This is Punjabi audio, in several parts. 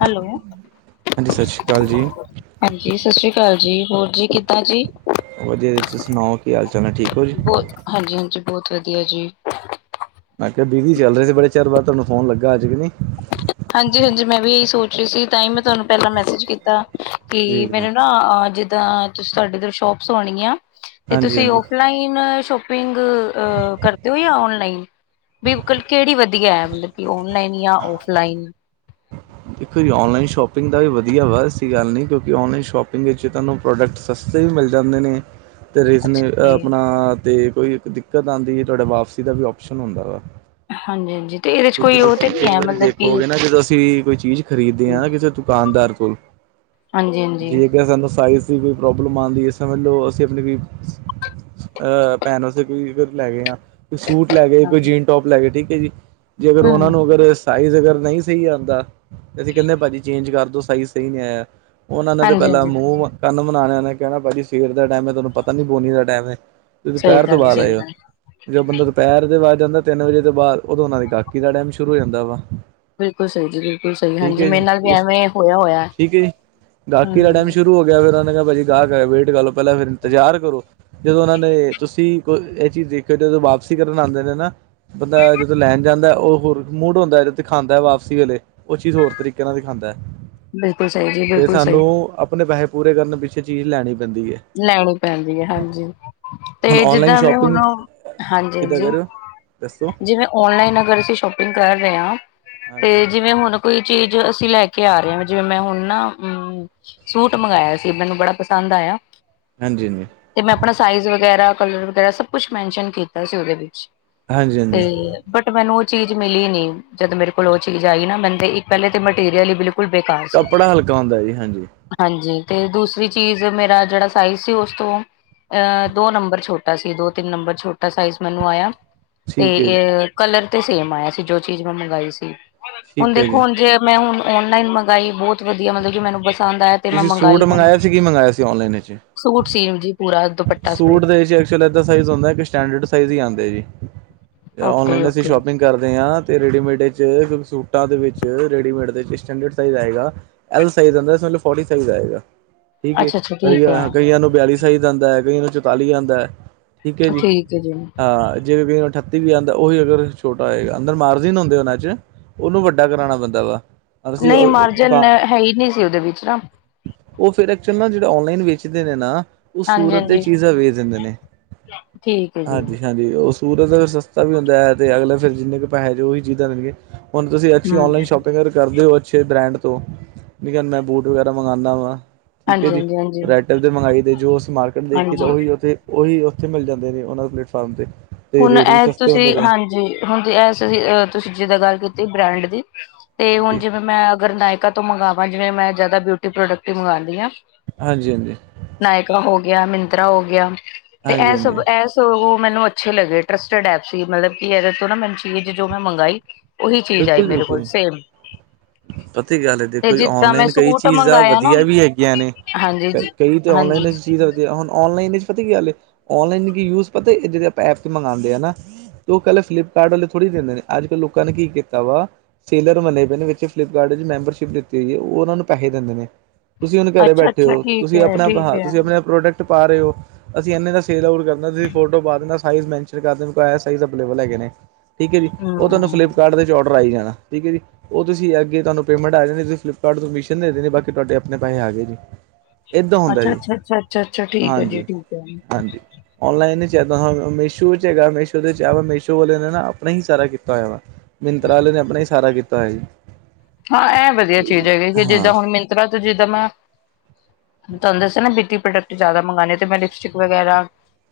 ਹੈਲੋ। ਹਾਂਜੀ ਸਤਿ ਸ਼੍ਰੀ ਅਕਾਲ ਜੀ ਹਾਂਜੀ ਸਤਿ ਸ਼੍ਰੀ ਅਕਾਲ ਜੀ ਹੋਰ ਜੀ ਕਿੱਦਾਂ ਜੀ ਵਧੀਆ ਤੁਸੀਂ ਸੁਣਾਓ ਕੀ ਹਾਲ ਚਾਲ ਹੈ ਠੀਕ ਹੋ ਜੀ। ਬਹੁਤ ਹਾਂਜੀ ਹਾਂਜੀ ਬਹੁਤ ਵਧੀਆ ਜੀ। ਮੈਂ ਕਿਹਾ ਬੀਜ਼ੀ ਚੱਲ ਰਹੇ ਸੀ ਬੜੇ ਚਿਰ ਬਾਅਦ ਤੁਹਾਨੂੰ ਫੋਨ ਲੱਗਾ ਅੱਜ ਕਿ ਨੀ। ਹਾਂਜੀ ਹਾਂਜੀ, ਮੈਂ ਵੀ ਇਹੀ ਸੋਚ ਰਹੀ ਸੀ ਤਾਂ ਹੀ ਮੈਂ ਤੁਹਾਨੂੰ ਪਹਿਲਾਂ ਮੈਸੇਜ ਕੀਤਾ। ਤੇ ਜੀ ਜੀ ਮੈਨੂੰ ਨਾ ਜਿੱਦਾਂ ਤੁਸੀਂ ਤੁਹਾਡੇ ਇੱਧਰ ਸ਼ੋਪਸ ਆਉਣੀਆਂ। ਤੇ ਹਾਂਜੀ ਤੁਸੀਂ ਹਾਂਜੀ ਆਫਫਲਾਈਨ ਸ਼ੋਪ ਕਰਦੇ ਹੋ ਜਾਂ ਔਨਲਾਈਨ ਵੀ ਕੱਲ ਕਿਹੜੀ ਵਧੀਆ ਐ ਮਤਲਬ ਕਿ ਔਨਲਾਈਨ ਜਾਂ ਔਫਲਾਈਨ ਦੇਖੋ ਜੀ ਔਨਲਾਈਨ ਸ਼ੋਪਿੰਗ ਦਾ ਵੀ ਵਧੀਆ ਵਾ ਐਸੀ ਗੱਲ ਨਹੀਂ ਕਿਉਂਕਿ ਔਨਲਾਈਨ ਸ਼ੋਪਿੰਗ ਵਿੱਚ ਤੁਹਾਨੂੰ ਪ੍ਰੋਡਕਟ ਸਸਤੇ ਵੀ ਮਿਲ ਜਾਂਦੇ ਨੇ। ਤੇ ਰਿਸਨ ਅੱਛਾ ਤੇ ਆਪਣਾ ਤੇ ਕੋਈ ਦਿੱਕਤ ਆਉਂਦੀ ਹੈ ਤੁਹਾਡੇ ਵਾਪਸੀ ਦਾ ਵੀ ਆਪਓਸ਼ਨ ਹੁੰਦਾ ਵਾ। ਹਾਂਜੀ ਹਾਂਜੀ ਤੇ ਇਹਦੇ ਚ ਕਿਉਂਕਿ ਕੋਈ ਉਹ ਤੇ ਤੁਸੀਂ ਨੀ ਕਈ ਹੈ ਵਾਰੀ ਮਤਲਬ ਕਿ ਦੇਖੋਗੇ ਨਾ ਜਦੋਂ ਅਸੀਂ ਕੋਈ ਚੀਜ਼ ਖਰੀਦਦੇ ਹਾਂ ਨਾ ਕਿਸੇ ਦੁਕਾਨਦਾਰ ਕੋਲ। ਹਾਂਜੀ ਹਾਂਜੀ ਜੀ ਕਹਿ ਸਕ ਸਾਈਜ਼। ਕੋਈ ਪ੍ਰੋਬਲਮ ਆਉਂਦੀ ਹੈ ਸਮਝ ਲਓ ਅਸੀਂ ਆਪਣੀ ਕੋਈ ਭੈਣ ਅਸੀਂ ਕੋਈ ਲੈ ਗਏ ਆ ਕੋਈ ਸੂਟ ਲੈ ਗਏ ਕੋਈ ਹਾਂਜੀ ਜੀਨ ਟੋਪ ਲੈ ਗਏ ਠੀਕ ਹੈ ਜੀ ਜੇ ਅਗਰ ਉਹਨਾਂ ਹਮ ਨੂੰ ਅਗਰ ਸਾਈਜ਼ ਅਗਰ ਨਹੀਂ ਸਹੀ ਆਉਂਦਾ ਅਸੀਂ ਕਹਿੰਦੇ ਭਾਜੀ ਚੇਂਜ ਕਰਦੋ ਸਾਈਜ਼ ਸਹੀ ਨਹੀਂ ਆਇਆ। ਉਹਨਾਂ ਨੇ ਤੇ ਹਾਂਜੀ ਪਹਿਲਾਂ ਹਾਂਜੀ ਮੂੰਹ ਕੰਨ ਮਨਾਣੇਿਆਂ ਨੇ ਕਹਿਣਾ ਭਾੀ ਸਵੇਰ ਦਾ ਟਾਈਮ ਹੈ ਤੁਹਾਨੂੰ ਪਤਾ ਨੀ ਬੋਨੀ ਦਾ ਟਾਈਮ ਹੈ। ਂ ਸਹੀ ਦੁਪਹਿਰ ਤੋਂ ਗੱਲ ਹੈ ਬਾਅਦ ਸਹੀ ਆਏ ਹੋ। ਗੱਲ ਜ ਬੰਦਾ ਦੁਪਹਿਰ ਦੇ ਬਾਅਦ ਜਾਂਦਾ ਤਿੰਨ ਵਜੇ ਤੋਂ ਬਾਅਦ ਉਹਦੋਂ ਉਹ ਦੀ ਗਾਕੀ ਦਾ ਟਾਈਮ ਸ਼ੁਰੂ ਹੋ ਜਾਂਦਾ ਵਾ। ਬਿਲਕੁਲ ਸਹੀ ਜੀ ਬਿਲਕੁਲ ਸਹੀ ਠੀਕ ਹਾਂਜੀ ਹੈ ਮੇਰੇ ਜੀ ਨਾਲ ਵੀ ਉਸ ਐਵੇਂ ਹੋਇਆ ਹੋਇਆ ਠੀਕ ਹੈ ਜੀ ਗਾਹਕੀ ਦਾ ਟਾਈਮ ਹਮ। ਸ਼ੁਰੂ ਹੋ ਗਿਆ ਫੇਰ ਉਹਨਾਂ ਨੇ ਕਿਹਾ ਭਾਜੀ ਗਾਹਕ ਵੇਟ ਕਰ ਲਓ ਪਹਿਲਾਂ ਫੇਿਰ ਇੰਤਜ਼ਾਰ ਕਰੋ ਜਦੋਂ ਉਹਨਾਂ ਨੇ ਤੁਸੀਂ। ਕੋ ਇਹ ਚੀਜ਼ ਦੇਖਿਓ ਜਦੋਂ ਵਾਪਸੀ ਕਰਨ ਆਉਂਦੇ ਨੇ ਨਾ ਬੰਦਾ ਜਦੋਂ ਲੈਣ ਜਾਂਦਾ। ਉਹ ਹੋਰ ਮੂਡ ਹੁੰਦਾ ਜ ਦਿਖਾਂਦਾ ਵਾਪਸੀ ਵੇਲੇ ਉਹ ਚੀਜ਼ ਹੋਰ ਤਰੀਕੇ ਨਾਲ ਦਿਖਾਦਾ ਹੈ। ਬਿਲਕੁਲ ਸਹੀ ਜੀ ਤੇ ਬਿਲਕੁਲ ਸਹੀ ਸਾਨੂੰ ਆਪਣੇ ਪੈਸੇ ਪੂਰੇ ਕਰਨ ਪਿੱਛੇ ਚੀਜ਼ ਲੈਣੀ ਪੈਂਦੀ ਹੈ। ਲੈਣੀ ਪੈਂਦੀ ਹੈ ਹਾਂਜੀ ਹੁਣ ਤੇ ਔਨਲਾਈਨ ਜਿੱਦਾਂ ਵੀ ਹੁਣ ਸ਼ੋਪਿੰਗ ਹਾਂਜੀ ਕਿੱਦਾਂ ਹਾਂਜੀ। ਕਹਿ ਰਹੇ ਹੋ ਦੱਸੋ? ਜਿਵੇਂ ਔਨਲਾਈਨ ਅਗਰ ਅਸੀਂ ਸ਼ੋਪਿੰਗ ਕਰ ਰਹੇ ਹਾਂ ਤੇ ਹਾਂਜੀ ਜਿਵੇਂ ਹੁਣ ਕੋਈ ਚੀਜ਼ ਅਸੀਂ ਲੈ ਕੇ ਆ ਰਹੇ ਹਾਂ ਜਿਵੇਂ ਮੈਂ ਹੁਣ ਨਾ ਹੂੰ,। ਸੂਟ ਮੰਗਵਾਇਆ ਸੀ ਮੈਨੂੰ ਬੜਾ ਪਸੰਦ ਆਇਆ। ਹਾਂਜੀ ਹਾਂਜੀ, ਤੇ ਮੈਂ ਆਪਣਾ ਸਾਈਜ਼ ਵਗੈਰਾ ਕਲਰ ਵਗੈਰਾ ਸਭ ਕੁਛ ਮੈਨਸ਼ਨ ਕੀਤਾ ਸੀ ਉਹਦੇ ਵਿੱਚ ਹਾਂਜੀ ਹਾਂਜੀ ਤੇ ਬਟ ਮੈਨੂੰ ਉਹ ਚੀਜ਼ ਮਿਲੀ ਨੀ ਜਦ ਮੇਰੇ ਕੋਲ ਉਹ ਚੀਜ਼ ਆਈ ਨਾ ਮ ਪਹਿਲੇ ਤੇ ਮਟੀਰੀਅਲ ਬਿਲਕੁਲ। ਬੇਕਾਰ ਸੀ ਕੱਪੜਾ ਹਲਕਾ ਹੁੰਦਾ ਜੀ ਹਾਂਜੀ। ਹਾਂਜੀ ਤੇ ਦੂਸਰੀ ਚੀਜ਼ ਮੇਰਾ ਜਿਹੜਾ ਸਜ਼ ਸੀ ਉਸ ਤੋਂ ਅ ਦੋ ਨੰਬਰ ਛੋਟਾ ਸੀ ਦੋ ਤਿੰਨ ਨੰਬਰ ਛੋਟਾ ਸਾਈਜ਼ ਮੈਨੂੰ ਆਇਆ। ਤੇ ਠੀਕ ਹੈ ਜੀ ਕਲਰ ਤੇ ਸੇਮ ਆਇਆ ਸੀ ਜੋ ਚੀਜ਼ ਮੈਂ ਮੰਗਈ ਸੀ। ਹੁਣ ਠੀਕ ਹੈ ਦੇਖੋ ਜੀ ਹੁਣ ਜੇ ਮੈਂ ਹੁ ਔਨਲਾਈ ਮੰਗਵਾਾਈ ਬਹੁਤ ਵਧੀਆ ਮਤਲਬ ਕਿ ਮੈਨੂੰ ਬੱਸ ਪਸੰਦਇਆ ਮੈਂ ਮੰਗਾਈ ਕਰਨਾ। ਮ ਮੰਗਾਇਆ ਸੀ ਔਨਲਾਈਨ ਚ। ਸੂਟ ਸੀਮ ਜੀ ਪੂਰਾ ਦੁਪੱਟਾ ਸਮੇਤ ਸੂਟ ਦੇ ਐਕਚੁਅਲ ਏਦਾਂ ਸਾਈਜ਼ ਹੁੰਦਾ ਕਿ ਸਟੈਂਡਰਡ ਸਾਈਜ਼ ਹੀ ਆਉਂਦੇ ਜੀ। ਜਾਂ ਓਕੇ ਔਨਲਾਈਨ ਅਸੀਂ ਓਕੇ ਸ਼ੋਪਿੰਗ ਕਰਦੇ ਹਾਂ, ਤੇ ਰੇਡੀਮੇਡ ਵਿੱਚ ਸੂਟਾਂ ਦੇ ਵਿੱਚ ਰੇਡੀਮੇਡ ਦੇ ਵਿੱਚ ਸਟੈਂਡਰਡ ਸਾਈਜ਼ ਆਏਗਾ। ਆਈ ਸਾਈਜ ਆਦਾ ਸੋਨੂੰ ਫੋਰਟੀ ਸਾਈਜ਼ ਆਏਗਾ, ਠੀਕ ਹੈ ਅੱਛਾ ਅੱਛਾ ਠੀਕ ਹੈ ਕਈਆਂ ਕਈਆਂ ਨੂੰ ਬਿਆਲੀ ਜਾਂਦਾ ਹੈ ਕਈ ਨੂੰ ਚੁਤਾਲੀ ਆਦਾ ਹੈ, ਠੀਕ ਹੈ ਜੀ ਹੈ ਜੀ ਹਾਂ। ਜੇਵੇ ਕਈ ਅਠੱਤੀ ਵੀ ਆਦਾ ਉਹੀ ਅਗਰ ਛੋਟਾ ਹੈਗਾ, ਅੰਦਰ ਮਾਰਜਨ ਹੁੰਦੇ ਉਹਨਾਂ ਚ ਉਹਨੂੰ ਵੱਡਾ ਕਰਾਉਣਾ ਪੈਂਦਾ ਵਾ ਅਸੀਂ ਨਹੀਂ ਮਾਰਜਨ ਦੁਕਾਨ ਹੈ ਹੀ ਨਹੀਂ ਸੀ ਉਹਦੇ ਵਿੱਚ ਨਾ ਉਹ ਫਿਰ ਐਕਚੁਅਲ ਨਾ ਜਿਹੜੇ ਔਨਲਾਈਨ ਵੇਚਦੇ ਨੇ ਨਾ। ਉਹ ਹਾਂਜੀ ਸੂਰਤ ਦੀ ਹਾਂਜੀ ਚੀਜ਼ਾਂ ਵੇਚ ਦਿੰਦੇ ਨੇ ਠੀਕ ਹੈ ਜੀ ਹਾਂਜੀ। ਹਾਂਜੀ ਉਹ ਸੂਰਤ ਸਸਤਾ ਵੀ ਹੁੰਦਾ ਹੈ, ਤੇ ਅਗਲੇ ਫਿਰ ਜਿੰਨੇ ਕੁ ਪੈਸੇ ਚ ਉਹੀ ਚੀਜ਼ਾਂ ਦੇਣਗੇ। ਹੁ ਤੁਸੀਂੱਸੀ ਹਮ ਔਨਲਾਨ ਸ਼ੋਪ ਪ ਕਰਦੇ ਹੋ ਅੱਛੇ ਬ੍ਰੈਂਡ ਤੋਂ, ਲੇਕਿਨ ਮੈਂ ਬੂਟ ਵਗੈਰਾ ਮੰਗਉਂਦਾ ਵਾਂ। ਠੀਕ ਹੈ ਹਾਂਜੀ ਜੀ, ਹਾਂਜੀ ਹਾਂਜੀ ਰੈਅਟੈਲ ਤੇ ਮੰਗਾਈ ਦੇ ਜੋ ਅਸੀਂ ਮਾਰਕੀਟ ਦੇਖੀ ਤਾਂ ਹਾਂਜੀ ਉਹੀ ਉੱਥੇ। ਉਹੀ ਉੱਥੇ ਮਿਲ ਜਾਂਦੇ ਨੇ ਉਹਨਾਂ ਪਲੇਟਫਾਰਮ ਤੇ ਤੇ ਹੁਣ ਰੇਟ ਵੀ ਇਹ ਸਸਤੇ ਤੁਸੀਂ ਹੁੰਦੇ ਨੇ ਹਾਂਜੀ ਹੁਣ ਐ ਤੁਸੀਂ ਜਿੱਦਾਂ ਗੱਲ ਕੀਤੀ ਬ੍ਰਾਂਡ ਦੀ, ਤੇ ਹੁਣ ਹਾਂਜੀ, ਜਿਵੇਂ ਮੈਂ ਅਗਰ ਨਾਇਕਾ ਤੋਂ ਮੰਗਵਾ ਜਿਵੇਂ ਮੈਂ ਜਿਆਦਾ ਬਿਊਟੀ ਪ੍ਰੋਡਕਟ ਹੀ ਮੰਗਦੀ ਹਾਂ। ਹਾਂਜੀ-ਹਾਂਜੀ, ਨਾਇਕਾ ਹੋ ਗਿਆ, ਮਿੰਤਰਾ ਹੋ ਗਿਆ, ਤੇ ਇਹ ਸਭ ਹਾਂਜੀ-ਹਾਂਜੀ। ਇਹ ਸ ਮੈਨੂੰ ਅੱਛੇ ਲਗੇ ਟਰਸਟਡ ਐਪ ਸੀ ਮਤਲਬ, ਇਹਦੇ ਤੋਂ ਨਾ ਮੈਨੂੰ ਚੀਜ਼ ਜੋ ਮੈਂ ਮੰਗਾਈ। ਓਹੀ ਚੀਜ਼ ਆਈ ਮੇਰੇ ਕੋਲ ਸੇਮ ਸਈ ਗੱਲ ਹੈ ਤੇ ਦੇਖੋ ਜੀ, ਜਿੱਦਾਂ ਮੈਂ ਔਨਲਾਈਨ ਕਈ ਸੂਟ ਚੀਜ਼ ਆ ਮੰਗਾਇਆ ਨਾ ਵਧੀਆ ਵੀ ਹੈਗੀਆਂ ਨੇ। ਹਾਂਜੀ ਕ ਜੀ ਕਈ ਤੇ ਹਾਂਜੀ ਔਨਲਾਈਨ ਚੀਜ਼ ਹੁਣ ਔਨਲਾਈਨ ਪਤਾ ਕੀ ਔਨਲਾਈਨ ਯੂ ਪਤਾ ਜਿਹੜੇ ਆਪਾਂ ਐਪ ਤੇ ਮੰਗਉਂਦੇ ਆ ਨਾ। ਉਹ ਕੱਲ ਫਲਿੱਪਕਾਰਟ ਵਾਲੇ ਥੋੜੀ ਦਿੰਦੇ, ਨੇ ਅੱਜ-ਕੱਲ੍ਹ ਲੋਕਾਂ ਨੇ ਕੀ ਕੀਤਾ। ਵਾ ਸੇਲਰ ਮਲੇ ਪਏ ਨੇ ਵਿੱਚ ਫਲਿੱਪਕਾਰਟ ਵਿੱਚ ਮੈਂਬਰਸ਼ਿਪ ਦਿੱਤੀ ਹੋਈ ਹੈ, ਉਹਨਾਂ ਨੂੰ ਪੈਸੇ ਦਿੰਦੇ ਨੇ। ਤੁਸੀਂ ਹੁਣ ਘਰੇ ਅੱਛਾ ਬੈਠੇ ਅੱਛਾ ਹੋ, ਠੀਕ ਤੁਸੀਂ ਹੈ ਆਪਣਾ ਠੀਕ ਹੈ ਤੁਸੀਂ ਹਮ ਆਪਣਾ ਪ੍ਰੋਡਕਟ ਪਾ ਰਹੇ ਹੋ। ਅਸੀਂ ਇਨੇ ਦਾ ਸੇਲ ਆਓਟ ਕਰਨਾ ਤੁਸੀਂ ਫੋਟੋ ਪਾ ਦੇਣਾ ਤੁਸੀ ਸਾਈਜ ਮੇਨਸਨ ਕਰ ਦੇਣਾ [unintelligible] ਹੈਗੇ ਨੇ। ਠੀਕ ਹੈ ਜੀ, ਉਹ ਤੁਹਾਨੂੰ ਫਲਿੱਪਕਾਰਟ ਔਡਰ ਆਈ ਜਾਣਾ ਠੀਕ ਹੈ ਜੀ। ਉਹ ਤੁਸੀਂ ਅੱਗੇ ਤੁਹਾਨੂੰ ਪੇਮੈਂਟ ਆ ਜਾਣੀ ਤੁਸੀਂ ਫਲਿੱਪਕਾਰਟ ਤੋਂ ਮੀਸ਼ਨ ਦੇਣੀ ਬਾਕੀ ਤੁਹਾਡੇ ਆਪਣੇ ਪੈਸੇ ਆਗੇ ਜੀ। ਏਦਾਂ ਹੁੰਦਾ ਅੱਛਾ ਜੀ, ਅੱਛਾ ਅੱਛਾ ਅੱਛਾ ਅੱਛਾ ਠੀਕ ਹੈ ਜੀ ਠੀਕ ਹੈ ਹਾਂਜੀ-ਹਾਂਜੀ। ਔਨਲਾਈਨ ਚ ਐਦਾ ਮੀਸ਼ੋ ਚ ਹੈਗਾ, ਮੀਸ਼ੋ-ਮੀਸ਼ੋ ਵਾਲਿਆਂ ਆਪਣਾ ਹੀ ਸਾਰਾ ਕੀਤਾ ਹੋਇਆ ਵਾ, ਮਿੰਤਰਾਲੇ ਨੇ ਆਪਣਾ ਹੀ ਸਾਰਾ ਕੀਤਾ। ਤਾ ਏ। ਹਾਂ ਇਹ ਵਧੀਆ ਚੀਜ਼ ਹੈਗੀ, ਜਿੱਦਾਂ ਹੁਣ ਮਿੰਤਰਾ ਤੋਂ ਜਿੱਦਾਂ ਮੈਂ। ਤੁਹਾਨੂੰ ਦੱਸ ਨਾ ਬੀਤੀ ਪ੍ਰੋਡਕਟ ਜ਼ਿਆਦਾ ਮੰਗਉਣੇ ਤੇ ਮੈਂ ਲਿਪਸਟਿਕ ਵਗੈਰਾ।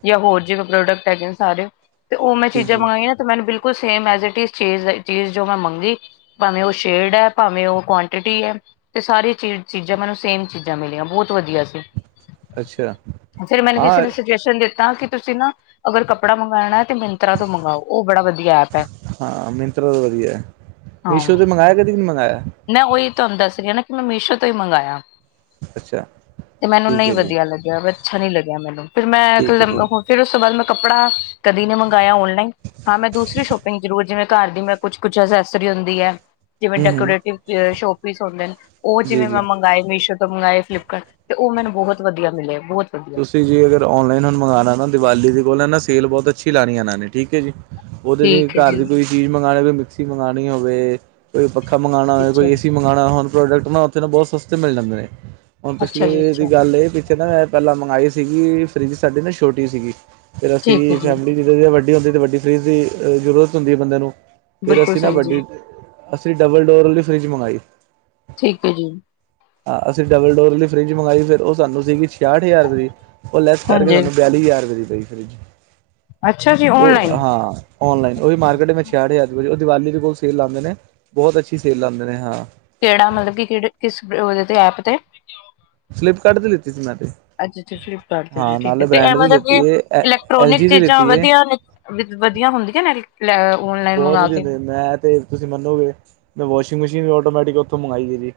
ਜਾਂ ਹੋਰ ਜਿਵੇ ਪ੍ਰੋਡਕਟ ਹੈਗੇ ਨੇ ਸਾਰੇ, ਤੇ ਉਹ ਮੈਂ ਜੀ ਚੀਜ਼ਾਂ ਜੀ ਮੰਗਵਾਈਆਂ ਨਾ ਤੇ ਮੈਨੂੰ ਬਿਲਕੁਲ ਸੇਮ ਐਜਟ ਚੀਜ਼-ਚੀਜ਼ ਜੋ ਮੈਂ ਮੰਗੀ ਭਾਵੇੈਂ ਉਹ ਸ਼ੇੜ ਹੈ ਭਾਵੇਂ ਉਹ ਕੁਆਂਟਿਟੀ ਹੈ। ਤੇ ਸਾਰੇ ਚੀ ਚੀਜ਼ਾਂ ਮੈਨੂੰ ਸੇਮ ਚੀਜ਼ਾਂ ਮਿਲੀਆਂ ਬਹੁਤ ਵਧੀਆ ਸੀ। ਅੱਛਾ ਫਿਰ ਮੈਨੂੰ ਕਿਸੇ ਹਾਂ ਨੂੰ ਦਿੱਤਾ ਕਿ ਤੁਸੀਂ ਨਾ ਅਗਰ ਕੱਪੜਾ ਮੰਗਉਣਾ ਹੈ, ਤੇ ਮਿੰਤਰਾਂ ਤੋਂ ਮੰਗਵਾਓ ਉਹ ਬੜਾ ਵਧੀਆ ਐ। ਹਾਂ ਮਿੰਤਰਾ ਦਾ ਵਧੀਆ, ਮੀਸ਼ੋ ਤੇ ਮੰਗਵਾਇਆ ਕਦੀ ਕਿ ਨਹੀਂ ਮੰਗਾਇਆ। ਮ ਉਹੀ ਤੁਹਾਨੂੰ ਦੱਸ ਰਹੀ ਨਾ ਕਿ, ਮੈਂ ਮੀਸ਼ੋ ਤੋਂ ਹੀ ਮੰਗਾਇਆ। ਅੱਛਾ ਤੇ ਮੈਨੂੰ ਠੀਕ ਨਹੀਂ ਹੈ ਜੀ ਵਧੀਆ ਲੱਗਿਆ, ਅੱਛਾ ਨੀ ਲੱਗਿਆ ਮੈਨੂੰ ਫਿਰ ਮੈਂ ਠੀਕ ਹੈ ਜੀ ਫਿਰ ਉਸ ਤੋਂ ਬਾਅਦ ਮੈਂ ਕੱਪੜਾ ਕਦੀ ਨੇ ਮੰਗਵਾਇਆ ਔਨਲਾਈਨ। ਹਾਂ ਮੈਂ ਦੂਸਰੀ ਸ਼ੋਪਿੰਗ ਜ਼ਰੂਰ ਜਿਵੇਂ ਘਰ ਦੀ ਮੈਂ ਕੁਛ-ਕੁਛ ਅਸੈਸਰੀ ਹੁੰਦੀ ਹੈ। ਜਿਵੇਂ ਹਮ ਹਮ ਡੈਕੋਰੇਟਿ ਸ਼ੋਪੀਸ ਹੁੰਦੇ ਨੇ, ਉਹ ਜੀ ਜਿਵੇਂ ਜੀ ਮੈਂ ਮੰਗਵਾਏ ਮੀਸ਼ੋ ਮੰਗਵਾਏ ਫਲਿੱਪਕਾਰਟ ਤੇ ਉਹ ਮੈਨੂੰ ਬਹੁਤ ਵਧੀਆ ਮਿਲੇ ਬਹੁਤ ਵਧੀਆ ਤੁਸੀਂ ਜੀ ਅਗਰ ਔਨਲਾਈਨ ਮੰਗਉਣਾ ਨਾ ਦੀਵਾਲੀ ਦੇ ਕੋਲ ਨਾ ਸੇਲ ਬਹੁਤ ਅੱਛੀ ਲਾਣੀ ਇਹਨਾਂ ਨੇ ਠੀਕ ਹੈ ਜੀ। ਉਹਦੇ ਜ ਠੀਕ ਹੈ ਘਰ ਜੀ ਦੀ ਕੋਈ ਚੀਜ਼ ਮੰਗਾਲੇ ਕੋਈ ਮਿਕਸੀ ਮੰਗਉਣੀ ਹੋਵੇ, ਕੋਈ ਪੱਖਾ ਮੰਗਾਣਾ ਹੋਵੇ, ਅੱਛਾ ਕੋਈ ਏਸੀ ਮੰਗਾਣਾ ਹੋਏ ਹੋਰ ਪ੍ਰੋਡਕਟ ਨਾ ਉੱਥੇ ਨੂੰ ਬਹੁਤ ਸਸਤੇ ਮਿਲ ਜਾਂਦੇ ਨੇ। ਹੁਣ ਅੱਛਾ ਜੀ ਪਿਛਲੀ ਦੀ ਅੱਛਾ ਗੱਲ ਇਹ ਪਿੱਛੇ ਨਾ ਮੈਂ ਪਹਿਲਾਂ ਮੰਗਾਈ ਸੀਗੀ ਫਰਿੱਜ ਸਾਡੀ ਨਾ ਛੋਟੀ ਸੀਗੀ। ਫਿਰ ਅਸੀਂ ਠੀਕ ਹੈ ਜੀ ਫੈਮਿਲੀ ਜਿੱਦੋਂ ਜਿਵੇਂ ਵੱਡੀ ਹੁੰਦੀ ਤਾਂ ਵੱਡੀ ਫਰੀਜ਼ ਦੀ ਜ਼ਰੂਰਤ ਹੁੰਦੀ ਬੰਦੇ ਨੂੰ। ਫਿਰ ਬਿਲਕੁਲ ਅਸੀਂ ਨਾ ਸਹੀ ਜੀ ਵੱਡੀ, ਅਸੀਂ ਡਬਲ ਡੋਰ ਵਾਲੀ ਫਰਿਜ ਮੰਗਾਈ। ਠੀਕ ਏ ਜੀ। ਹਾਂ ਅਸੀਂ ਡਬਲ ਡੋਰ ਲਈ ਫਰਿਜ ਮੰਗਈ ਫਿਰ ਉਹ ਸਾਨੂੰ ਸੀਗੀ ਛਿਆਹਠ ਹਜ਼ਾਰ ਰੁਪਏ ਦੀ। ਉਹ ਲੈਸ ਕਰਕੇ ਹਾਂਜੀ ਤੁਹਾਨੂੰ ਬਿਆਲੀ ਹਜ਼ਾਰ ਰੁਪਏ ਦੀ ਪਈ ਫਰਿਜ, ਅੱਛਾ ਜੀ ਉਹ ਔਨਲਾਈਨ ਹਾਂ। ਔਨਲਾਈਨ ਉਹ ਵੀ ਮਾਰਕੀਟ ਮੈਂ ਛਿਆਹਠ ਹਜ਼ਾਰ ਦੇ ਉਹ ਦੀਵਾਲੀ ਦੇ ਕੋਲ ਸੇਲ ਲਾਂਦੇ ਨੇ ਬਹੁਤ ਅੱਛੀ ਸੇਲ ਲਾਂਦੇ ਨੇ ਹਾਂ। ਕਿਹੜਾ ਮਤਲਬ ਕਿ ਕਿਹੜੇ ਕਿਸ ਉਹਦੇ ਤੇ ਐਪ ਤੇ। ਫਲਿਪ ਕਾਰਡ ਦੇ ਲੀਤੀ ਸੀ ਮੈਂ। ਅੱਛਾ-ਅੱਛਾ ਫਲਿਪ ਕਾਰਡ ਤੋਂ ਲਈ ਹਾਂ ਠੀਕ ਏ ਨਾਲੇ ਤੇ ਬ੍ਰੈਂਡ ਦੀ ਐਮਾਜੋਨ ਤੋਂ, ਲਿੱਤੀ ਏ ਐਲ ਇਲੈਕਟ੍ਰੋਨਿਕ ਜੀ ਦੀ ਚੀਜ਼ਾਂ ਲਿੱਤੀ ਏ ਵਧੀਆ ਨੇ। ਵਧੀਆ ਹੁੰਦੀਆਂ ਨੇ ਔਨਲਾਈਨ ਬਹੁਤ ਮੰਗਵਾ ਵਧੀਆ ਕੇ? ਹੁੰਦੇ ਮੈਂ ਤੇ ਤੁਸੀਂ ਮੰਨੋਗੇ, ਮੈਂ ਵਾਸ਼ਿੰਗ ਮਸ਼ੀਨ ਵੀ ਆਟੋਮੈਟਿਕ ਉੱਥੋਂ ਮੰਗਾਈ ਹੈ ਜੀ।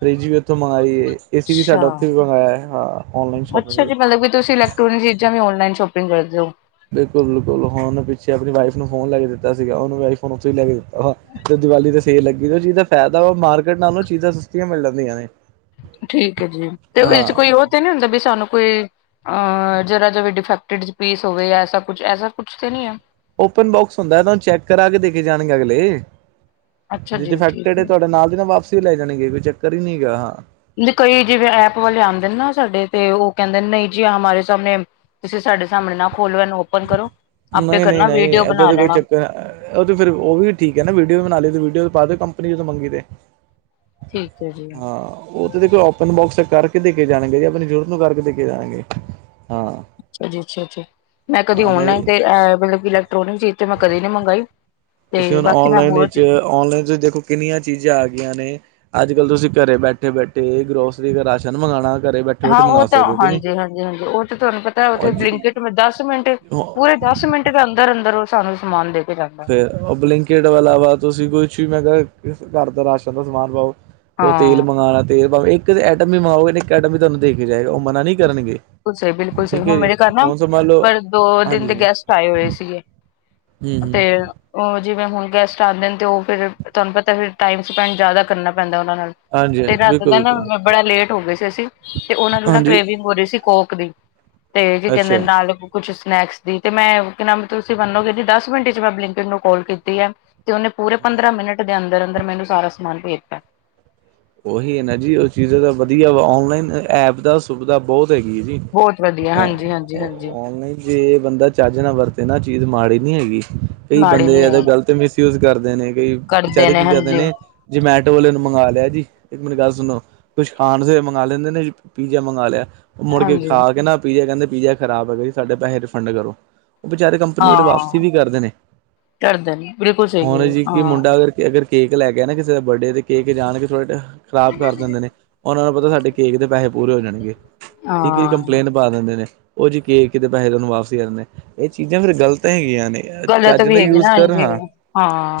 ਫਰਿੱਜ ਵੀ ਉੱਥੋਂ ਮੰਗਵਾਈ ਹੈ, ਏ ਸੀ ਵੀ ਅੱਛਾ ਸਾਡਾ ਉੱਥੇ ਵੀ ਮੰਗਵਾਆ ਹਾਂ ਔਨਲਾਈਨ ਸ਼ੋਪਿੰਗ ਅੱਛਾ ਜੀ ਵਿੱਚ। ਮਤਲਬ ਕਿ ਤੁਸੀਂ ਲ਼ੈ [unintelligible] ਚੀਜ਼ਾਂ ਵੀ ਔਨਲਾਈਨ ਸ਼ੋਪਿੰਗ ਕਰਦੇ ਓ। ਬਿਲਕੁਲ-ਬਿਲਕੁਲ ਹੁਣ ਪਿੱਛੇ ਆਪਣੀ ਵਾਈਫ ਨੂੰ ਫੋਨ ਲ ਕੇ ਦਿੱਤਾ ਸੀਗਾ ਉਹਨੂੰ ਆਈ ਫੋਨ ਉੱਥੋਂ ਹੀ ਲੈ ਕੇ ਦਿੱਤਾ। ਆਹ ਤੇ ਦੀਵਾਲੀ ਤੇ ਸੇਰ ਲੱਗੀ ਉਹ ਚੀਜ਼ ਦਾ ਫਾਇਦਾ ਵਾ ਮਾਰਕੀਟ ਨਾਲੋਂ ਚੀਜ਼ਾਂ ਸਸਤੀਆਂ ਮਿਲ ਜਾਂਦੀਆਂ ਨੇ। ਠੀਕ ਹੈ ਜੀ, ਤੇ ਉਹਦੇ ਚ ਕੋਈ ਹਾਂ ਉਹ ਤੇ ਨੀ ਹੁੰਦਾ ਵੀ ਸਾਨੂੰ ਕੋਈ ਅਹ ਜਰਾ ਜਿਵੇ ਡਿਫੈਕਟਡ ਪੀਸ ਹੋਵੇ ਕੁਛ ਐਸਾ ਕੁਛ ਤੇ ਨਹੀਂ ਐ? ਓਪਨ ਬੋਕਸ ਹੁੰਦਾ ਤਾਂ ਉਹਨੂੰ ਚੈੱਕ ਕਰਾ ਕੇ ਦੇ ਕੇ ਜਾਣਗੇ ਅਗਲੇ। ਅੱਛਾ ਜੇ ਜੀ ਠੀਕ ਡਫੈਕਟਡ ਤੁਹਾਡੇ ਨਾਲ ਦੀ ਨਾ ਵਾਪਸੀ ਲੈ ਜਾਣੀਗੇ ਕੋਈ ਚੱਕਰ ਹੀ ਨਹੀਂ ਹੈਗਾ ਹਾਂ। ਕਈ ਜਿਵੇਂ ਐਪ ਵਾਲੇ ਆਉਂਦੇ ਨੇ ਨਾ ਸਾਡੇ ਤੇ ਉਹ ਕਹਿੰਦੇ ਨਹੀਂ ਜੀ ਹਮਾਰੇ ਸਾਹਮਣੇ ਤੁਸੀਂ ਸਾਡੇ ਸਾਹਮਣੇ ਨਾ ਖੋਲੋ ਇਹਨੂੰ ਓਪਨ ਕਰੋ, ਆਪੇ ਕਰਨਾ ਨਹੀਂ-ਨਹੀਂ-ਨਹੀਂ ਵੀਡੀਓ ਏਦਾਂ ਬਣਾ ਦਾ ਕੋਈ ਲੈਣਾ। ਚੱਕਰ ਉਹ ਤੇ ਫੇਰ ਉਹ ਵੀ ਠੀਕ ਹੈ ਨਾ ਵੀਡੀਓ ਵੀ ਬਣਾ ਲਈ ਲਈ ਤੇ ਵੀਡੀਓ ਪਾ ਦਿਓ ਕੰਪਨੀ ਜਦੋਂ ਮੰਗੀ ਤੇ। ਠੀਕ ਹੈ ਜੀ ਹਾਂ, ਉਹ ਤਾਂ ਦੇਖੋ ਬੋਕਸ ਕਰਕੇ ਦੇ ਕੇ ਜਾਣਗੇ ਜਾਂਦੇ ਆਪਣੀ ਜ਼ਰੂਰਤ ਨੂੰ ਕਰਕੇ ਦੇ ਕੇ ਜਾਣਗੇ, ਹਾਂ। ਅੱਛਾ ਜੀ ਅੱਛਾ-ਅੱਛਾ, ਮੈਂ ਕਦੀ ਔਨਲਾਈਨ ਤੇ ਅ ਮਤਲਬ ਕਿ ਇਲੈਕ੍ਰਿਕ ਚੀਜ਼ ਤੇ ਮੈਂ ਕਦੇ ਨੀ ਮੰਗਾਈ। ਤੁਸੀਂ ਤੇ ਹੁਣ ਬਾਕੀ ਮੈਂ ਔਨਲਾਈਨ ਹੋਰ ਵਿੱਚ ਚੀਜ਼ ਔਨਲਾਈਨ ਚ ਦੇਖੋ ਕਿੰਨੀਆਂ ਚੀਜ਼ਾਂ ਆ ਗਈਆਂ ਨੇ। ਅੱਜ ਕੱਲ ਤੁਸੀਂ ਘਰੇ ਬੈਠੇ-ਬੈਠੇ ਗਰੋਸਰੀ ਦਾ ਰਾਸ਼ਨ ਮੰਗਵਾਉਣਾ ਘਰੇ ਬੈਠੇ ਹਾਂ ਬੈਠੇ ਉਹ ਮੰਗਵਾ ਤਾਂ ਸਕਦੇ ਹੋ ਕਿ ਨਹੀਂ ਹਾਂਜੀ-ਹਾਂਜੀ ਹਾਂਜੀ ਉਹ ਤਾਂ ਤੁਹਾਨੂੰ ਪਤਾ ਉਥੇ ਬਲਿੰਨਕਿਟ ਦਸ ਮਿੰਟ ਪੂਰੇ ਦਸ ਮਿੰਟ ਦੇ ਅੰਦਰ-ਅੰਦਰ ਉਹ ਸਾਨੂੰ ਸਮਾਨ ਦੇ ਕੇ ਜਾਂਦਾ। ਉਹ ਬਲਿੰਕੇਟ ਵਾਲ ਵਾ ਤੁਸੀਂ ਕੁਛ ਵੀ ਮੈਂ ਕਿਹਾ ਘਰ ਦਾ ਰਾਸ਼ਨ ਦਾ ਸਮਾਨ ਪਾਓ। ਉਹ ਤੇਲ ਹਾਂ ਮੰਗਾਣਾ ਤੇਲ ਭਾਵੇਂ ਇੱਕ ਆਟਮ ਵੀ ਮੰਗਵਾਓਗੇ ਇੱਕ ਆਟਮ ਵੀ ਤੁਹਾਨੂੰ ਦੇਖ ਕੇ ਜਾਏਗਾ ਉਹ ਮਨਾ ਨਹੀਂ ਕਰਨਗੇ। ਬਿਲਕੁਲ ਸਹੀ ਬਿਲਕੁਲ ਸਹੀ ਠੀਕ ਹੈ ਹੁਣ ਜੀ ਮੇਰੇ ਘਰ ਨਾ, ਹੁਣ ਸਮਝ ਲਓ ਪਰ ਦੋ ਦਿਨ ਹਾਂਜੀ ਦੇ ਜੀ ਗੈਸਟ ਆਏ ਹੋਏ ਸੀਗੇ। ਹੂੰ ਤੇ ਹੂੰ ਉਹ ਜਿਵੇਂ ਹੁਣ ਗੈਸਟ ਆਉਂਦੇ ਨੇ ਤੇ ਉਹ ਫੇਰ ਤੁਹਾਨੂੰ ਪਤਾ ਫਿਰ ਟਾਈਮ ਸਪੈਂਡ ਜ਼ਿਆਦਾ ਕਰਨਾ ਪੈਂਦਾ ਉਹਨਾਂ ਨਾਲ। ਹਾਂਜੀ ਹਾਂਜੀ ਤੇ ਰਾਤ ਬਿਲਕੁਲ ਦਾ ਬਿਲਕੁਲ ਨਾ ਬੜਾ ਲੇਟ ਹੋ ਗਏ ਸੀ ਅਸੀ, ਤੇ ਉਹਨਾਂ ਨੂੰ ਨਾ ਹਾਂਜੀ ਕਰੇਵਿੰਗ ਹੋ ਰਹੀ ਸੀ। ਕੋਕ ਦੀ, ਤੇ ਜੀ ਕਹਿੰਦੇ ਅੱਛਾ ਨਾਲ ਕੁਛ ਸਨੈਕਸ ਦੀ ਤੇ ਮੈਂ ਨਾਮ ਤੁਸੀਂ ਮੰਨੋਗੇ ਨੀ ਦਸ ਮਿੰਟੇ ਚ ਮੈਂ ਬਲਿੰਕਇਟ ਨੂੰ ਕਾਲ ਕੀਤੀ ਆ ਤੇ ਉਹਨੇ ਪੂਰੇ ਪੰਦਰਾਂ ਮਿੰਟ ਦੇ ਅੰਦਰ-ਅੰਦਰ ਮੈਨੂੰ ਸਾਰਾ ਸਮਾਨ ਭੇਜਤਾ। ਉਹੀ ਹੈ ਨਾ ਜੀ ਉਹ ਚੀਜ਼ ਦਾ ਵਧੀਆ ਵਾ ਔਨਲਾਈਨ ਐਪ ਦਾ ਸੁਵਿਧਾ ਬਹੁਤ ਹੈਗੀ ਹੈ ਜੀ। ਬਹੁਤ ਵਧੀਆ ਹਾਂਜੀ ਹਾਂਜੀ ਹਾਂਜੀ। ਔਨਲਾਈਨ ਜੇ ਬੰਦਾ ਚੱਜ ਨਾ ਵਰਤੇ ਨਾ ਚੀਜ਼ ਮਾੜੀ ਨੀ ਹੈਗੀ, ਕਈ ਮਾੜੀ ਬੰਦੇ ਨੀ ਇਹਦਾ ਐ ਗਲਤ ਮਿਸ ਯੂਜ ਕਰਦੇ ਨੇ ਕਈ ਕਰਦੇ ਵਿਚਾਰੇ ਕੀ ਕਰਦੇ ਨੇ ਹਾਂਜੀ-ਹਾਂਜੀ ਜਮੈਟੋ ਵਾਲੇ ਨੂੰ ਮੰਗਵਾ ਲਿਆ ਜੀ। ਇੱਕ ਮੇਰੀ ਗੱਲ ਸੁਣੋ, ਕੁਛ ਖਾਣ ਸ ਮੰਗਵਾ ਲੈਂਦੇ ਨੇ ਪੀਜ਼ਾ ਮੰਗਵਾ ਲਿਆ, ਉਹ ਮੁੜ ਕੇ ਖਾ ਕੇ ਨਾ ਪੀਜ਼ਾ ਕਹਿੰਦੇ ਪੀਜ਼ਾ ਖਰਾਬ ਹੈਗਾ ਜੀ ਸਾਡੇ ਪੈਸੇ ਰਿਫੰਡ ਕਰੋ। ਉਹ ਵਿਚਾਰੇ ਕੰਪਨੀ ਵਾਲੇ ਵਾਪਸੀ ਹਾਂ। ਵੀ ਕਰਦੇ ਨੇ। ਕਰਦੇ ਨੇ ਬਿਲਕੁਲ ਸਹੀ ਹੁਣ ਐ ਜੀ ਕਿ ਮੁੰਡਾ ਅਗਰ ਕਿ ਅਗਰ ਕੇਕ ਲੈ ਕੇ ਗਿਆ ਨਾ ਕਿਸੇ ਦਾ ਬਰਡੇ ਤੇ ਕੇਕ ਜਾਣ ਕੇ ਥੋੜ੍ਹਾ ਜਿਹਾ ਖ਼ਰਾਬ ਕਰ ਦਿੰਦੇ ਨੇ ਉਹਨਾਂ ਨੂੰ ਪਤਾ ਸਾਡੇ ਕੇਕ ਦੇ ਪੈਸੇ ਪੂਰੇ ਹੋ ਜਾਣਗੇ। ਠੀਕ ਹੈ ਜੀ ਹਾਂ-ਹਾਂ ਕੰਪਲੇਂਟ ਪਾ ਦਿੰਦੇ ਨੇ। ਉਹ ਜੀ ਕੇਕ ਦੇ ਪੈਸੇ ਉਹਨੂੰ ਵਾਪਸ ਹੀ ਕਰਨੇ ਇਹ ਚੀਜ਼ਾਂ ਫੇਰ ਗਲਤ ਹੈਗੀਆਂ ਨੇ। ਗਲਤ ਚੱਜ ਵੀ ਨਾਲ ਹੈਗੀ ਯੂਜ ਨਾ ਕਰ ਹਾਂਜੀ। ਹਾਂ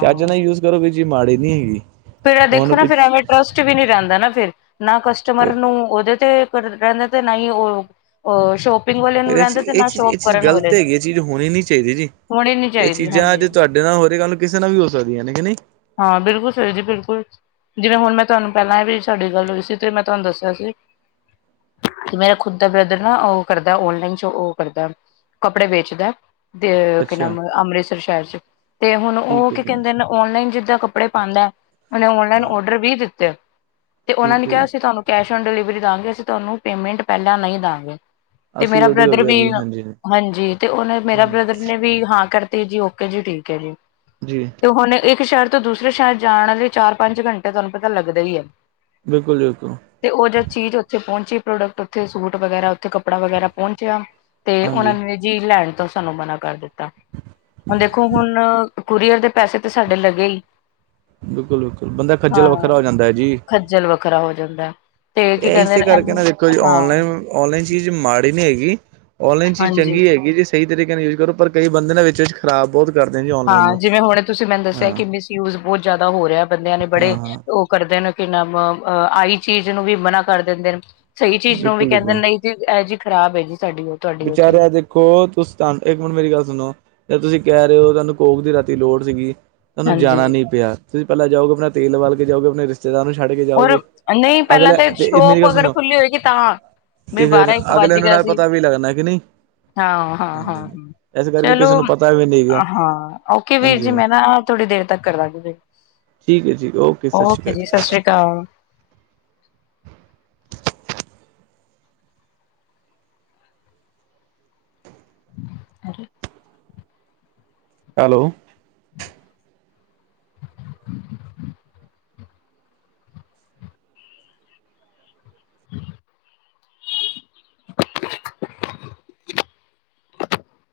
ਚੱਜ ਨਾਲ ਯੂਜ ਕਰੋ ਵੀ ਚੀਜ ਮਾੜੀ ਨੀ ਹੈਗੀ। ਫੇਰ ਹੁਣ ਦੇਖੋ ਨਾ ਪਿ ਫਿਰ ਐਵੇਂ ਟਰਸਟ ਵੀ ਨੀ ਰਹਿੰਦਾ ਨਾ ਫਿਰ ਨਾ ਕਸਟਮਰ ਨੂੰ ਉਹਦੇ ਤੇ ਰਹਿੰਦਾ ਤੇ ਨਾ ਹੀ ਉਹ ਸ਼ੋਕ ਫਿਰ ਇਹ ਚ ਇਹ ਚੀਜ਼ ਇਹ ਚੀਜ਼ ਗ਼ਲਤ ਹੈਗੀ ਇਹ ਚੀਜ਼ ਹੋਣੀ ਨੀ ਚਾਹੀਦੀ ਜੀ ਹੋਣੀ ਨੀ ਇਹ ਚਾਹੀਦੀ ਹਾਂਜੀ ਚੀਜ਼ਾਂਜੇ ਤੁਹਾਡੇ ਤੇ ਉਦੀ ਗੱਲ ਕਿਸੇ ਨਾਲ ਵੀ ਹੋ ਸਕਦੀ ਆ ਨੀ। ਹਾਂ, ਬਿਲਕੁਲ ਸਹੀ ਜੀ ਬਿਲਕੁਲ ਜਿਵੇਂ ਹੁਣ ਮੈਂ ਤੁਹਾਨੂੰ ਪਹਿਲਾਂ ਵੀ ਸਾਡੀ ਗੱਲ ਹੋਈ ਸੀ ਤੇ ਮੈਂ ਤੁਹਾਨੂੰ ਦੱਸਿਆ ਸੀ। ਤੇ ਮੇਰਾ ਖੁਦ ਦਾ ਬ੍ਰਦਰ ਨਾ ਉਹ ਕਰਦਾ ਆਨਲਾਈਨ ਉਹ ਕਰਦਾ। ਕੱਪੜੇ ਵੇਚਦਾ ਤੇਹ ਅੱਛਾ ਅੰਮ੍ਰਿਤਸਰ ਸ਼ਹਿਰ ਚ ਤੇ ਹੁਣ ਉਹ ਠੀਕ ਹੈ ਕੀ ਜੀ ਕਹਿੰਦੇ ਨੇ ਓਨਲਾਈਨ ਜ ਕੱਪੜੇ ਪਾਉਂਦਾ ਉਹਨੇ ਔਨਲਾਈਨ ਹਾਂ ਔਡਰ ਵੀ ਦਿੱਤੇ ਤੇ ਉਹਨਾਂ ਨੇ ਠੀਕ ਹੈ ਕਿਹਾ ਜੀ ਸੀ ਤੁਹਾਨੂੰ ਕੈਸ਼ ਐਡ ਡਿਲੀਵਰੀ ਦਵਾਂਗੇ ਅਸੀਂ ਤੁਹਾਨੂੰ ਪੇਮੈਂਟ ਪਹਿਲਾਂ ਨਹੀਂ ਦਾਂਗੇ। ਤੇ ਅਸੀਂ ਮੇਰਾ ਓਡੀ ਹੋ ਬ੍ਰਦਰ ਗਿਆ ਵੀ ਜੀ ਹਾਂਜੀ ਹਾਂਜੀ ਤੇ ਉਹਨੇ ਮੇਰਾ ਬ੍ਰਦਰ ਹਾਂਜੀ ਨੇ ਵੀ ਹਾਂ ਕਰਤੀ ਜੀ ਓ ਜੀ ਠੀਕ ਹੈ ਜੀ ਜੀ ਤੇ ਹੁਣ ਇੱਕ ਸ਼ਹਿਰ ਤੋਂ ਦੂਸਰੇ ਸ਼ਹਿਰ ਜਾਣ ਲਈ ਚਾਰ ਪੰਜ ਘੰਟੇ ਤੁਹਾਨੂੰ ਪਤਾ ਲੱਗਦਾ ਹੀ ਹੈ। ਬਿਲਕੁਲ- ਬਿਲਕੁਲ। ਤੇ ਉਹ ਜਦ ਚੀਜ਼ ਉੱਥੇ ਪਹੁੰਚੀ ਪ੍ਰੋਡਕਟ ਉੱਥੇ ਸੂਟ ਵਗੈਰਾ ਉੱਥੇ ਕੱਪੜਾ ਵਗੈਰਾ ਪਹੁੰਚਿਆ। ਤੇ ਉਹਨਾਂ ਹਾਂਜੀ ਨੇ ਚੀਜ ਲੈਣ ਤੋਂ ਸਾਨੂੰ ਮਨਾ ਕਰ ਦਿੱਤਾ ਹੁਣ ਦੇਖੋ ਹੁਣ ਕੁਰੀਅਰ ਦੇ ਪੈਸੇ ਤੇ ਸਾਡੇ ਲੱਗੇ ਹੀ ਬਿਲਕੁਲ - ਬਿਲਕਲ। ਹਾਂ। ਖੱਜਲ ਵੱਖਰਾ ਹੋ ਜਾਂਦਾ। ਤੇ ਕੀ ਇਹ ਕਹਿੰਦੇ ਇਸੇ ਨੇ ਕਰਕੇ ਨਾ ਦੇਖੋ ਜੀ ਹਾਂ ਔਨਲਾਈਨ ਔਨਲਾਈਨ ਚੀਜ਼ ਮਾੜੀ ਨੀ ਹੈਗੀ ਔਨਲਾਈਨ ਚੀਜ਼ ਹਾਂਜੀ ਚੰਗੀ ਹੈਗੀ ਜਿਸ ਸਹੀ ਤਰੀਕੇ ਨਾਲ ਯੂਜ਼ ਕਰੋ ਪਰ ਕਈ ਬੰਦੇ ਨੇ ਵਿੱਚ ਖਰਾਬ ਬਹੁਤ ਕਰਦੇ ਜੀ। ਔਨਲਾਈਨ ਹਾਂ। ਨੂੰ। ਜਿਵੇਂ ਹੁਣ ਤੁਸੀਂ ਮੈਨੂੰ ਦੱਸਿਆ ਕਿ ਮਿਸਯੂਜ ਬਹੁਤ ਜ਼ਿਆਦਾ ਹੋ ਰਿਹਾ ਬੰਦਿਆਂ ਨੇ ਬੜੇ ਹਾਂ-ਹਾਂ-ਹਾਂ ਕਰਦੇ ਨੇ ਕਿ ਨ ਅ ਆਈ ਚੀਜ਼ ਨੂੰ ਵੀ ਮਨਾ ਕਰ ਦਿੰਦੇ ਨੇ ਸਹੀ ਚੀਜ਼ ਨੂੰ ਵੀ ਕਹਿੰਦੇ ਬਿਲਕੁਲ-ਬਿਲਕੁਲ ਨਹੀਂ। ਇਹ ਜੀ ਖ਼ਰਾਬ ਹੈ ਜੀ ਸਾਡੀ ਉਹ ਤੁਹਾਡੀ ਉਹ ਚੀਜ਼ ਵਿਚਾਰਿਆਂ ਦੇ ਤੁਸੀਂ ਇੱਕ ਮਿੰਟ ਮੇਰੀ ਗੱਲ ਸੁਣੋ ਤੁਸੀਂ ਕਹਿ ਰਹੇ ਹੋ ਤੁਹਾਨੂੰ ਕੋਕ ਦੀ ਰਾਤੀ ਲੋੜ ਸੀਗੀ। ਤੁਹਾਨੂੰ ਹਾਂਜੀ ਜਾਣਾ ਨੀ ਪਿਆ ਤੁਸੀਂ ਪਹਿਲਾਂ ਜਾਓਗੇ ਆਪਣਾ ਤੇਲ ਬਾਲ ਕੇ ਜਾਓਗੇ ਆਪਣੇ ਰਿਸ਼ਤੇ ਤੇ ਤੁਹਾਨੂੰ ਛੱਡ ਕੇ ਔਰ ਜਾਓਗੇ ਨਹੀਂ ਪਹਿਲਾਂ ਅਗਲੇ ਤਾਂ ਤੇ ਮੇਰੀ ਸ਼ੋਪ ਗੱਲ ਅਗਰ ਸੁਣੋ ਖੁੱਲੀ ਹੋਏਗੀ ਤਾਂ ਵੀ ਤੇ ਫੇਰ ਬਾਰਾਂ ਇੱਕ ਵੱਜ ਅਗਲਿਆਂ ਨੂੰ ਗਿਆ ਨਾਲ ਸੀ ਪਤਾ ਵੀ ਲੱਗਣਾ ਕਿ ਨਹੀਂ ਹਾਂ- ਹਾਂ- ਹਾਂਜੀ ਹਾਂ। ਹਾਂਜੀ ਇਸ ਕਰਕੇ ਚਲੋ ਕਿਸੇ ਨੂੰ ਪਤਾ ਵੀ ਨਹੀਂ ਗਾ ਹਾਂ ਓਕੇ ਵੀਰ ਹਾਂਜੀ ਜੀ ਹਾਂਜੀ ਮੈਂ ਨਾ ਥੋੜੀ ਦੇਰ ਤੱਕ ਕਰ ਲਾਂਗੀ ਵੀ ਠੀਕ ਹੈ ਜੀ, ਓਕੇ ਸਤਿ ਸ਼੍ਰੀ ਅਕਾਲ ਜੀ ਸਤਿ ਸ਼੍ਰੀ ਅਕਾਲ। ਹਾਂ। ਹੈਲੋ। [inaudible] [unintelligible] [unintelligible]